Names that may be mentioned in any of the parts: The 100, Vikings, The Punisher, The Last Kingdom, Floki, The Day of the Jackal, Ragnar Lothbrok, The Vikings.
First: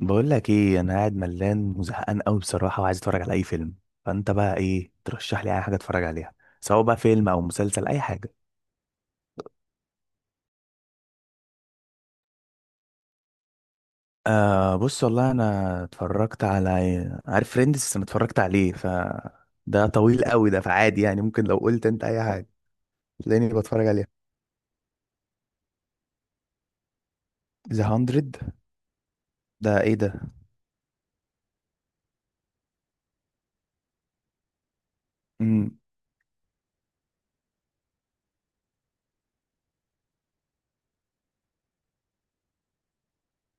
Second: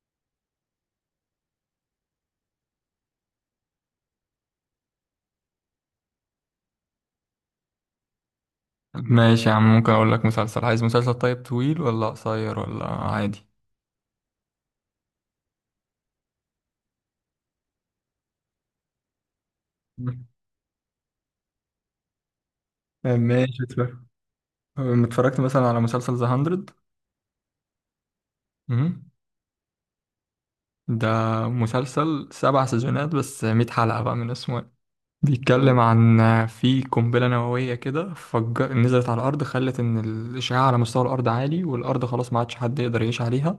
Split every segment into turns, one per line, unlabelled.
بقول لك ايه؟ انا قاعد ملان وزهقان قوي بصراحه، وعايز اتفرج على اي فيلم. فانت بقى ايه ترشح لي؟ اي حاجه اتفرج عليها، سواء بقى فيلم او مسلسل، اي حاجه.
ماشي يا عم، ممكن اقول لك مسلسل. عايز مسلسل طيب، طويل ولا قصير ولا عادي؟
آه، بص والله انا اتفرجت على، عارف فريندز؟ انا اتفرجت عليه. ده طويل
مم.
قوي ده، فعادي يعني، ممكن لو قلت انت اي حاجه تلاقيني
ماشي،
بتفرج
اتفرج.
عليها.
اتفرجت مثلا على مسلسل ذا 100.
ذا 100؟ ده ايه ده؟
ده مسلسل سبع سيزونات، بس 100 حلقة بقى من اسمه. بيتكلم
امم.
عن، في قنبلة نووية كده فجر نزلت على الأرض، خلت إن الإشعاع على مستوى الأرض عالي والأرض خلاص ما عادش حد يقدر يعيش عليها.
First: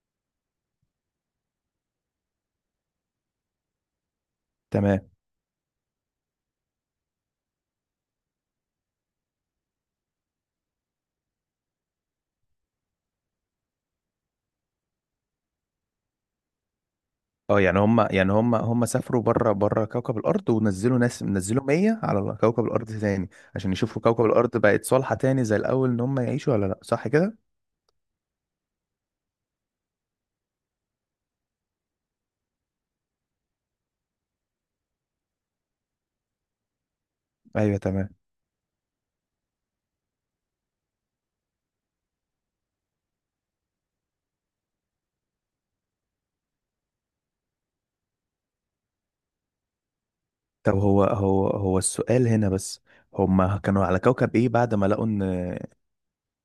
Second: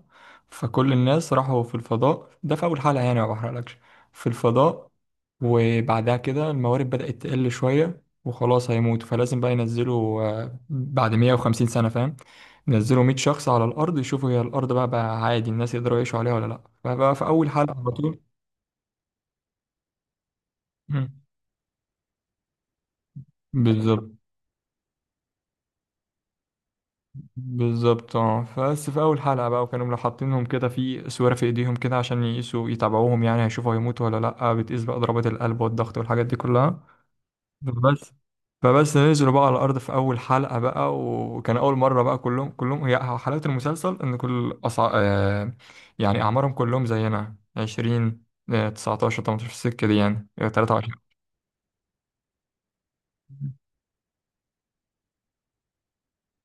فكل الناس راحوا في الفضاء، ده في أول حلقة يعني، ما بحرقلكش. في الفضاء.
تمام.
وبعدها كده الموارد بدأت تقل شوية وخلاص هيموتوا، فلازم بقى ينزلوا. بعد 150 سنة، فاهم، ينزلوا 100 شخص على الأرض يشوفوا هي الأرض بقى عادي الناس يقدروا يعيشوا عليها ولا لأ. فبقى في أول
اه،
حلقة
يعني
على
هم
طول.
يعني هم هم سافروا بره بره كوكب الارض، ونزلوا
مم.
ناس، نزلوا 100 على كوكب الارض تاني، عشان يشوفوا
بالظبط.
كوكب الارض بقت صالحة تاني زي الاول، ان هم يعيشوا ولا لا، صح كده؟
بالظبط، اه، بس في اول حلقه بقى، وكانوا لو حاطينهم كده في سواره في ايديهم كده عشان يقيسوا يتابعوهم يعني، هيشوفوا هيموتوا ولا لا. بتقيس بقى ضربات القلب والضغط والحاجات دي كلها.
ايوه، تمام.
بس. فبس نزلوا بقى على الارض في اول حلقه بقى، وكان اول مره بقى كلهم، هي حلاوه المسلسل ان كل أصع... آه يعني، اعمارهم كلهم زينا 20، 19، 18 في السكه دي يعني،
طب
23.
هو السؤال هنا بس، هم كانوا على كوكب ايه بعد ما لقوا ان،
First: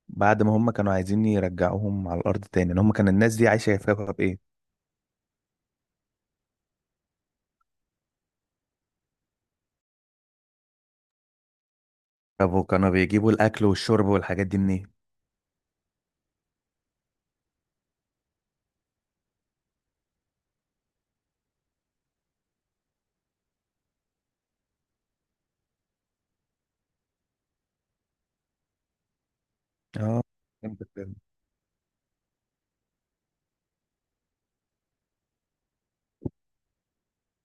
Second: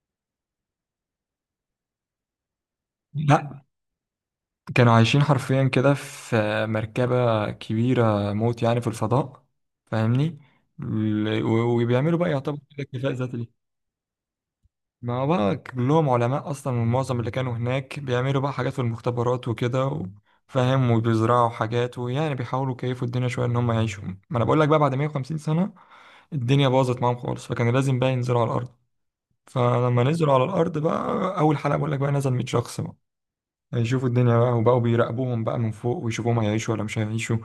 بعد ما هم كانوا عايزين يرجعوهم على الارض تاني، ان هم كان الناس دي
لا،
عايشة في كوكب ايه؟
كانوا عايشين حرفيا كده في مركبة كبيرة موت يعني في الفضاء، فاهمني. وبيعملوا بقى
طب
يعتبر كده
وكانوا
اكتفاء
بيجيبوا
ذاتي
الاكل
ليه.
والشرب والحاجات دي منين؟
ما هو بقى كلهم علماء أصلا، ومعظم اللي كانوا هناك بيعملوا بقى حاجات في المختبرات وكده فاهم، وبيزرعوا حاجات، ويعني بيحاولوا يكيفوا الدنيا شوية إن هم يعيشوا. ما أنا بقول لك بقى، بعد 150 سنة الدنيا باظت معاهم خالص، فكان لازم بقى ينزلوا على الأرض. فلما
اه،
نزلوا على الأرض
فهمت فهمت.
بقى، أول حلقة بقول لك بقى، نزل 100 شخص بقى هيشوفوا الدنيا بقى، وبقوا بيراقبوهم بقى من فوق ويشوفوهم هيعيشوا ولا مش هيعيشوا.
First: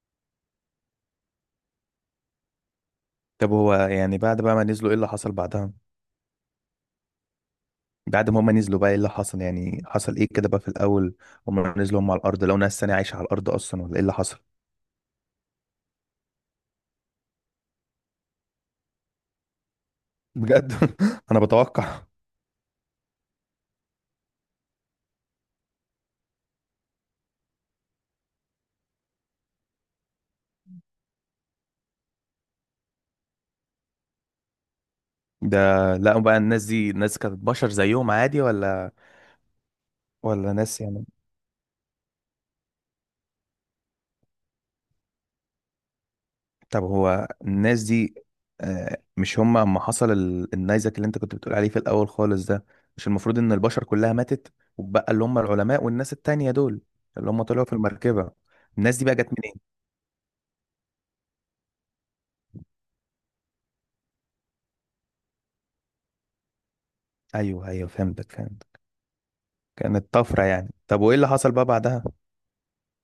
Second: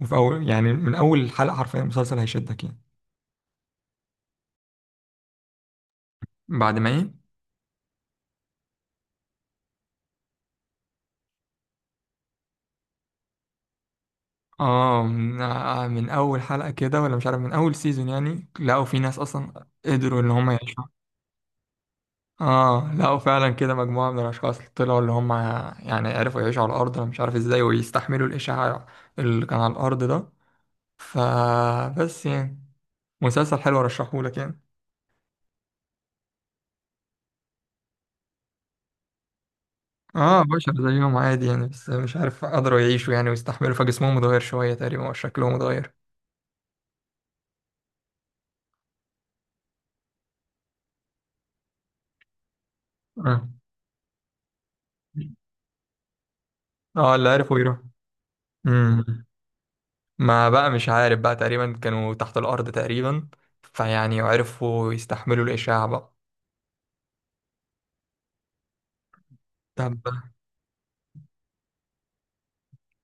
وفي أول يعني، من أول حلقة حرفيا المسلسل هيشدك يعني.
طب هو يعني بعد بقى ما نزلوا، ايه اللي حصل بعدها؟
بعد ما إيه؟
بعد ما هما نزلوا بقى، ايه اللي حصل؟ يعني حصل ايه كده بقى في الاول؟ هما نزلوا هما على الارض لو ناس تانية عايشة على الارض اصلا، ولا ايه اللي حصل؟
آه من، من أول حلقة كده، ولا مش عارف من أول سيزون يعني، لقوا في ناس أصلا قدروا إن هم
بجد؟
يعيشوا.
انا بتوقع
آه، لقوا فعلا كده مجموعة من الأشخاص طلعوا، اللي هم يعني عرفوا يعيشوا على الأرض، أنا مش عارف إزاي، ويستحملوا الإشعاع اللي كان على الأرض ده. فبس يعني، مسلسل حلو، أرشحهولك يعني.
ده. لا بقى، الناس دي ناس كانت بشر زيهم عادي ولا
اه،
ولا
بشر
ناس يعني؟
زيهم عادي يعني، بس مش عارف قدروا يعيشوا يعني ويستحملوا، فجسمهم اتغير شوية تقريبا وشكلهم اتغير.
طب هو الناس دي، مش هما اما حصل النيزك اللي انت كنت بتقول عليه في الاول خالص ده، مش المفروض
اه.
ان البشر كلها ماتت؟ وبقى اللي هما العلماء والناس التانية دول،
اه، اللي
اللي هما
عرفوا
طلعوا في
يروح.
المركبة، الناس دي بقى
امم.
جت منين؟
ما بقى مش عارف بقى، تقريبا كانوا تحت الأرض تقريبا، فيعني عرفوا يستحملوا الإشعاع بقى.
ايوه ايوه، فهمتك، فهمت.
طب.
كانت طفرة يعني؟ طب وايه اللي حصل بقى بعدها؟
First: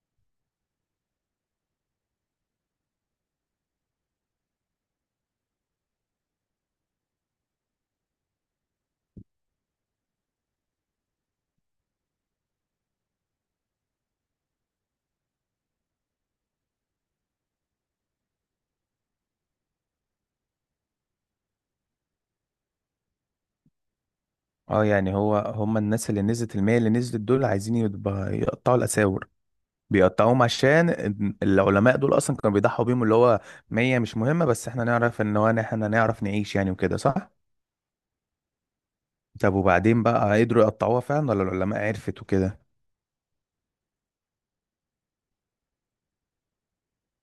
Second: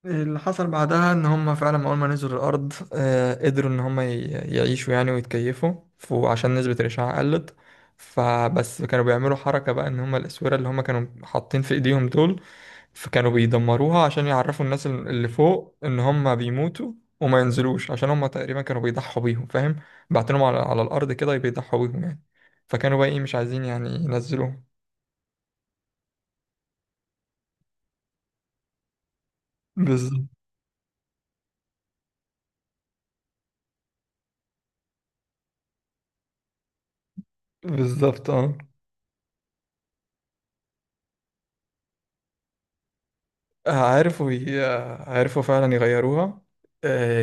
اللي حصل بعدها ان هم فعلا اول ما نزلوا الارض قدروا ان هم يعيشوا يعني ويتكيفوا، وعشان نسبة الاشعاع قلت. فبس كانوا بيعملوا حركة بقى، ان هم الاسورة اللي هم كانوا حاطين في ايديهم دول، فكانوا بيدمروها عشان يعرفوا الناس اللي فوق ان هم بيموتوا وما ينزلوش، عشان هم تقريبا كانوا بيضحوا بيهم، فاهم، بعتنهم على الارض كده، بيضحوا بيهم يعني. فكانوا بقى ايه، مش عايزين يعني ينزلوهم.
اه، يعني هو هم الناس اللي نزلت المية اللي نزلت دول، عايزين يقطعوا الأساور.
بالظبط.
بيقطعوهم عشان العلماء دول اصلا كانوا بيضحوا بيهم، اللي هو مية مش مهمة، بس احنا نعرف ان هو، احنا نعرف نعيش يعني وكده، صح؟
بالظبط، اه.
طب وبعدين بقى، قدروا يقطعوها فعلا ولا العلماء عرفت وكده؟
عارفوا ي- عارفوا فعلا يغيروها، آه،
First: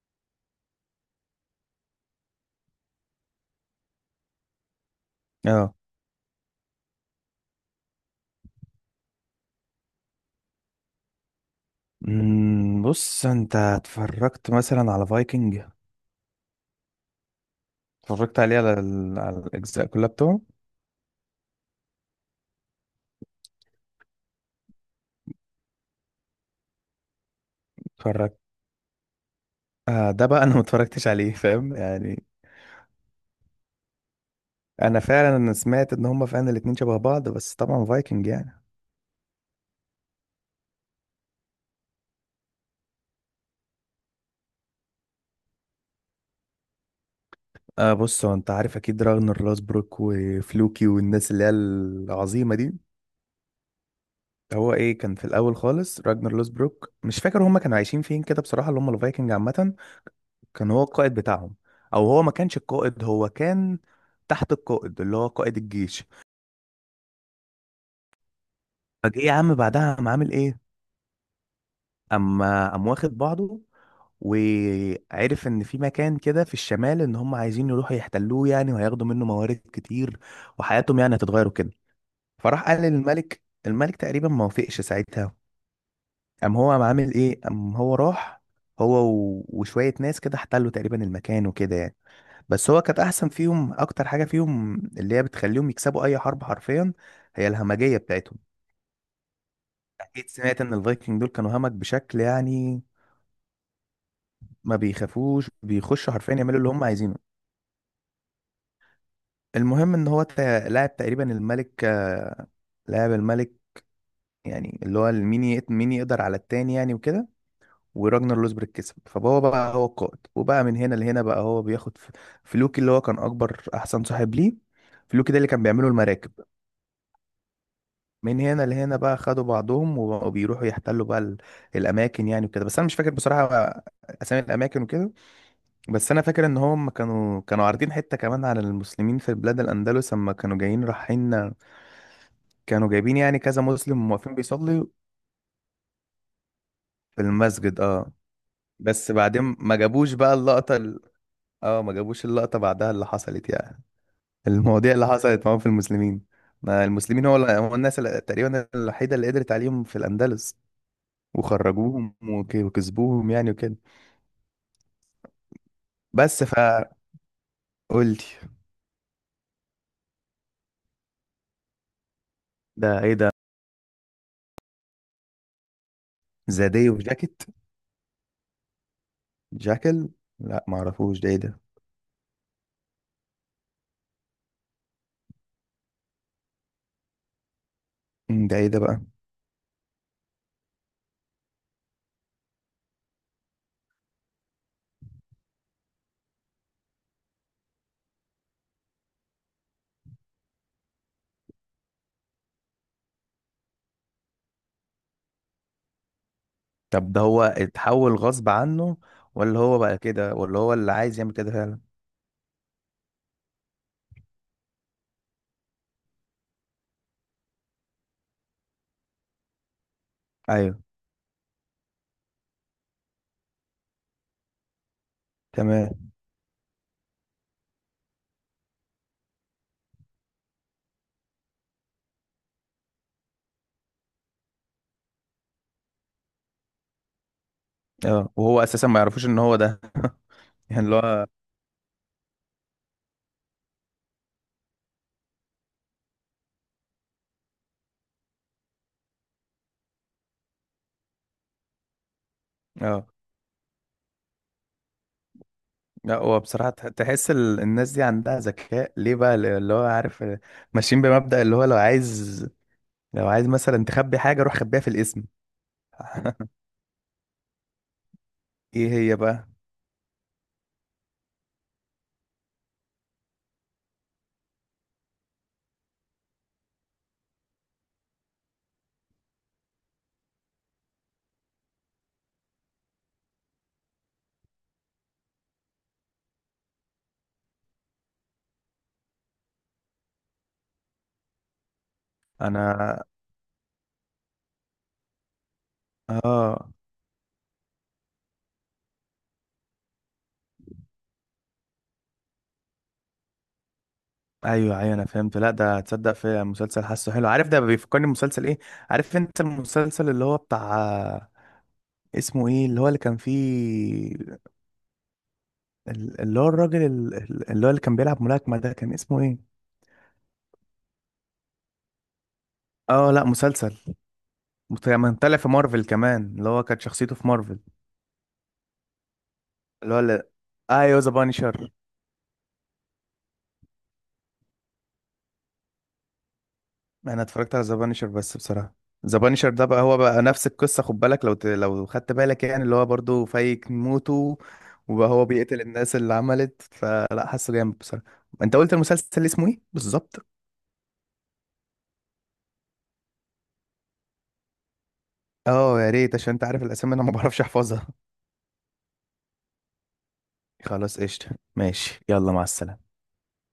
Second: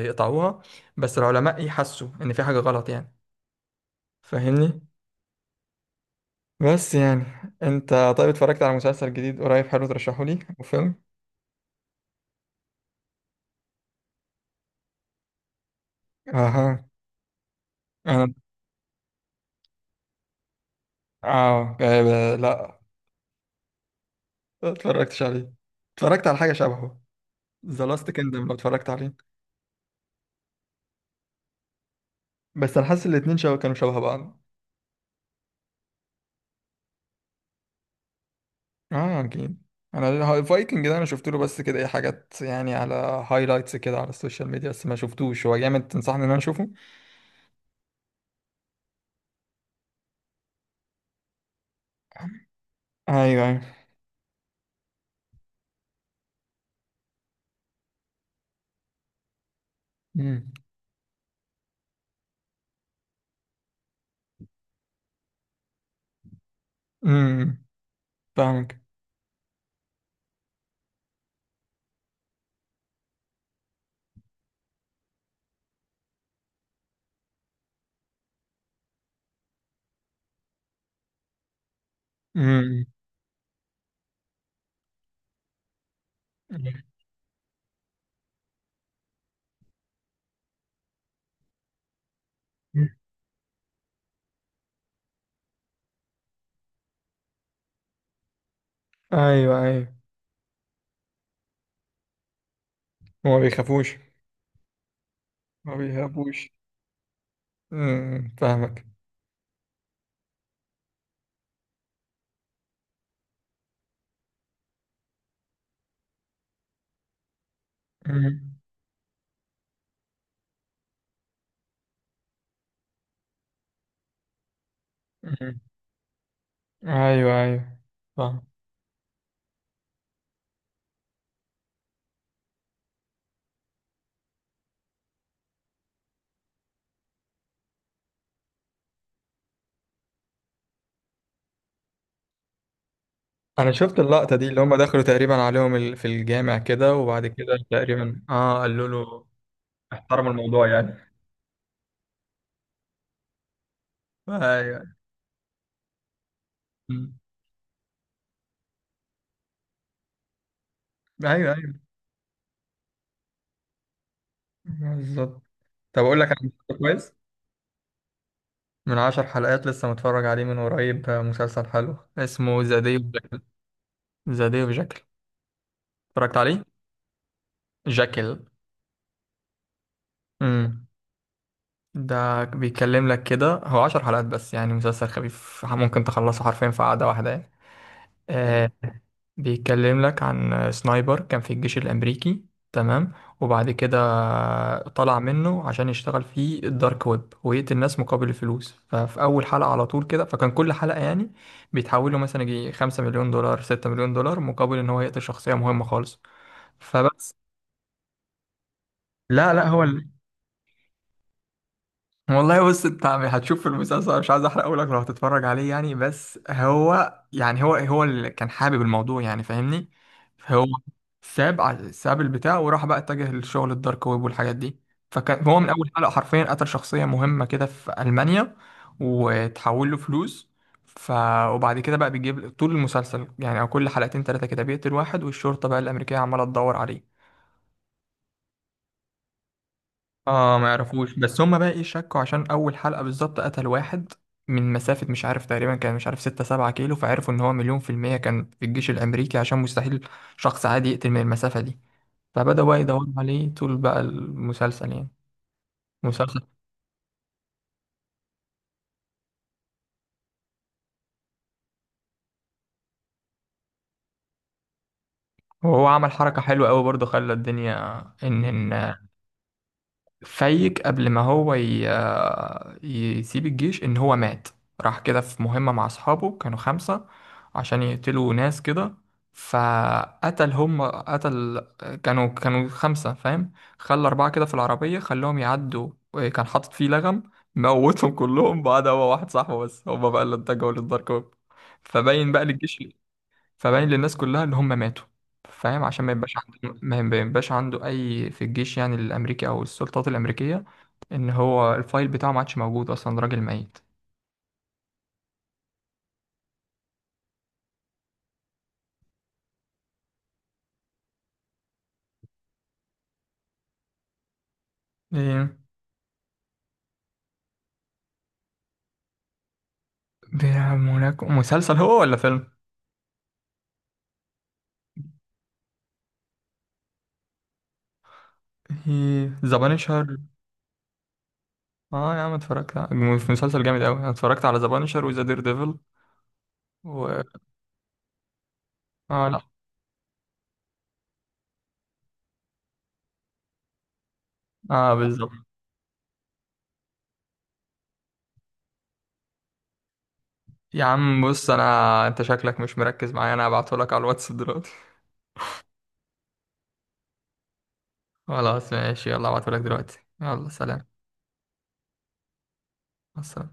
يقطعوها. بس العلماء يحسوا ان في حاجة غلط يعني، فاهمني.
اه.
بس يعني، انت طيب اتفرجت على مسلسل جديد قريب حلو ترشحه لي، وفيلم؟
بص انت اتفرجت مثلا على فايكنج؟
اها. انا،
اتفرجت عليه على الاجزاء كلها بتوعه؟
اه، لا، ما اتفرجتش عليه. اتفرجت على حاجة شبهه، ذا لاست
اتفرجت.
كيندم، لو اتفرجت عليه.
ده بقى انا ما اتفرجتش عليه، فاهم يعني.
بس انا حاسس الاتنين شبه، كانوا شبه بعض.
انا فعلا سمعت ان هما فعلا الاتنين شبه بعض، بس طبعا فايكنج يعني.
اه، اكيد. انا الفايكنج ده، انا شفت له بس كده ايه حاجات يعني، على هايلايتس كده على السوشيال ميديا، بس ما شفتوش. هو جامد تنصحني ان انا اشوفه؟
بص، هو انت عارف اكيد راجنر لوسبروك وفلوكي والناس اللي هي العظيمه دي.
ايوه ايوه.
هو ايه كان في الاول خالص؟ راجنر لوسبروك مش فاكر هما كانوا عايشين فين كده بصراحه، اللي هما الفايكنج عامه.
امم.
كان هو القائد بتاعهم، او هو ما كانش القائد، هو كان تحت القائد اللي هو قائد الجيش.
أمم، فاهمك.
فجه يا عم، بعدها قام عامل ايه؟ اما قام واخد بعضه، وعرف ان في مكان كده في الشمال ان هم عايزين يروحوا يحتلوه يعني، وهياخدوا منه موارد كتير، وحياتهم يعني هتتغير وكده. فراح قال
امم.
للملك، الملك تقريبا ما وافقش ساعتها. قام هو قام عامل ايه قام هو راح، هو وشوية ناس كده، احتلوا تقريبا المكان وكده يعني. بس هو كانت احسن فيهم، اكتر حاجة فيهم اللي هي بتخليهم يكسبوا اي حرب حرفيا، هي الهمجية بتاعتهم.
ايوه ايوه.
اكيد سمعت ان الفايكنج دول كانوا همج بشكل يعني.
هما بيخافوش.
ما بيخافوش،
ما
بيخشوا حرفيا
بيخافوش.
يعملوا اللي هم عايزينه.
امم، فاهمك.
المهم، ان هو لاعب تقريبا الملك، لاعب الملك. يعني اللي هو مين يقدر على التاني يعني وكده. وراجنر
امم.
لوسبرج كسب، فهو بقى هو القائد، وبقى من هنا لهنا بقى هو بياخد فلوكي اللي هو كان اكبر احسن صاحب ليه. فلوكي ده اللي
أمم.
كان بيعمله المراكب.
ايوه ايوه.
من
فاهم.
هنا لهنا بقى خدوا بعضهم، وبقوا بيروحوا يحتلوا بقى الاماكن يعني وكده. بس انا مش فاكر بصراحة اسامي الاماكن وكده. بس انا فاكر ان هم كانوا عارضين حته كمان على المسلمين في بلاد الاندلس اما كانوا جايين رايحين، كانوا جايبين يعني كذا
انا شفت
مسلم واقفين
اللقطه دي، اللي هم
بيصلي
دخلوا تقريبا عليهم في الجامع كده،
في
وبعد كده
المسجد. اه
تقريبا اه قالوا
بس
له
بعدين ما جابوش
احترموا
بقى
الموضوع
اللقطه
يعني.
اه، ما جابوش اللقطه بعدها اللي حصلت يعني،
ايوه.
المواضيع اللي حصلت معاهم في المسلمين. ما
أمم.
المسلمين هو الناس اللي تقريبا الوحيده اللي قدرت عليهم في الاندلس،
ايوه ايوه.
وخرجوهم وكسبوهم يعني وكده.
بالظبط. طب أقول لك على
بس
مسلسل
فقلت.
كويس، من 10 حلقات لسه متفرج عليه من قريب، مسلسل حلو، اسمه ذا داي
ده
اوف
ايه ده؟
جاكل. ذا داي اوف جاكل، اتفرجت عليه؟
زاديه وجاكيت؟
جاكل.
جاكل. لا
امم.
معرفوش، ده ايه ده؟
ده بيتكلم لك كده، هو 10 حلقات بس يعني، مسلسل خفيف ممكن تخلصه حرفيا في قعدة واحدة يعني.
ده ايه
آه،
ده بقى؟
بيتكلم لك عن سنايبر كان في الجيش الأمريكي، تمام، وبعد كده طلع منه عشان يشتغل في الدارك ويب، ويقتل الناس مقابل الفلوس. ففي أول حلقة على طول كده، فكان كل حلقة يعني بيتحولوا مثلا يجي 5 مليون دولار، 6 مليون دولار، مقابل إن هو يقتل شخصية مهمة خالص.
طب ده
فبس.
هو اتحول غصب عنه،
لا
ولا
لا،
هو
هو
بقى كده، ولا هو اللي عايز يعمل كده فعلا؟
والله بص، انت هتشوف في المسلسل، مش عايز احرقه لك لو هتتفرج عليه يعني. بس هو يعني، هو هو اللي كان حابب الموضوع يعني، فاهمني. فهو
ايوه،
ساب البتاع، وراح بقى اتجه للشغل الدارك ويب والحاجات دي. فكان هو من اول حلقة
تمام.
حرفيا قتل شخصية مهمة كده في ألمانيا، وتحول له فلوس. ف وبعد كده بقى بيجيب طول المسلسل يعني، او كل حلقتين ثلاثة كده بيقتل واحد، والشرطة بقى الأمريكية عمالة تدور عليه.
اه وهو اساسا ما يعرفوش ان هو ده؟
اه، ما
يعني اللي
يعرفوش.
هو.
بس هما بقى ايه، شكوا عشان اول حلقة بالظبط قتل واحد من مسافة، مش عارف تقريبا، كان مش عارف 6 7 كيلو، فعرفوا ان هو مليون في المية كان في الجيش الامريكي، عشان مستحيل شخص عادي يقتل من المسافة دي. فبدأوا بقى
اه
يدوروا عليه طول بقى المسلسل يعني.
لا، هو
مسلسل.
بصراحة تحس الناس دي عندها ذكاء ليه بقى، اللي هو عارف، ماشيين بمبدأ اللي هو لو عايز مثلا تخبي حاجة، روح خبيها في الاسم.
وهو عمل حركة حلوة قوي برضه، خلى الدنيا ان
ايه
إن
هي بقى؟
فايق قبل ما هو ي... آه، يسيب الجيش، ان هو مات. راح كده في مهمة مع اصحابه، كانوا خمسة عشان يقتلوا ناس كده، فقتل، هم قتل، كانوا خمسة، فاهم، خلى أربعة كده في العربية، خلاهم يعدوا، كان حاطط فيه لغم، موتهم كلهم. بعد، هو واحد صاحبه بس هما بقى اللي اتجهوا للدارك ويب. فباين بقى للجيش،
انا
فباين للناس كلها اللي هم ماتوا، فاهم، عشان
اه
ما يبقاش عنده اي في الجيش يعني، الامريكي او السلطات الامريكيه، ان هو الفايل بتاعه ما عادش موجود، اصلا راجل ميت.
ايوه ايوه، انا فهمت. لا ده هتصدق في مسلسل حاسه حلو، عارف ده بيفكرني بمسلسل ايه؟ عارف انت المسلسل اللي هو بتاع، اسمه ايه اللي هو اللي كان فيه
ايه؟
اللي هو الراجل اللي هو اللي كان بيلعب ملاكمة، ده كان اسمه ايه؟
بيلعب هناك؟ مسلسل هو ولا فيلم؟
اه لا، مسلسل. كان طالع في مارفل كمان، اللي هو كانت شخصيته في مارفل.
ايه؟ ذا
اللي هو
بانشر.
ايوه، ذا بانشر.
اه يا عم، اتفرجت في مسلسل جامد قوي، انا اتفرجت على ذا بانشر وذا دير ديفل
انا
و.
اتفرجت على ذا بانشر بس بصراحه. ذا
اه، لا.
بانشر ده بقى هو بقى نفس القصه، خد بالك لو لو خدت بالك يعني، اللي هو برضو فايك موته،
اه،
وبقى هو
بالظبط.
بيقتل الناس اللي عملت، فلا حاسه جامد بصراحه. انت قلت المسلسل اسمه ايه بالظبط؟
يا عم بص، انا، انت شكلك مش مركز معايا، انا هبعتهولك على الواتس دلوقتي.
اه يا ريت، عشان انت عارف الاسامي، انا ما بعرفش احفظها.
خلاص ماشي، يلا هبعتهولك دلوقتي، يلا سلام.
خلاص قشطه. ماشي، يلا، مع السلامه.
مع السلامة.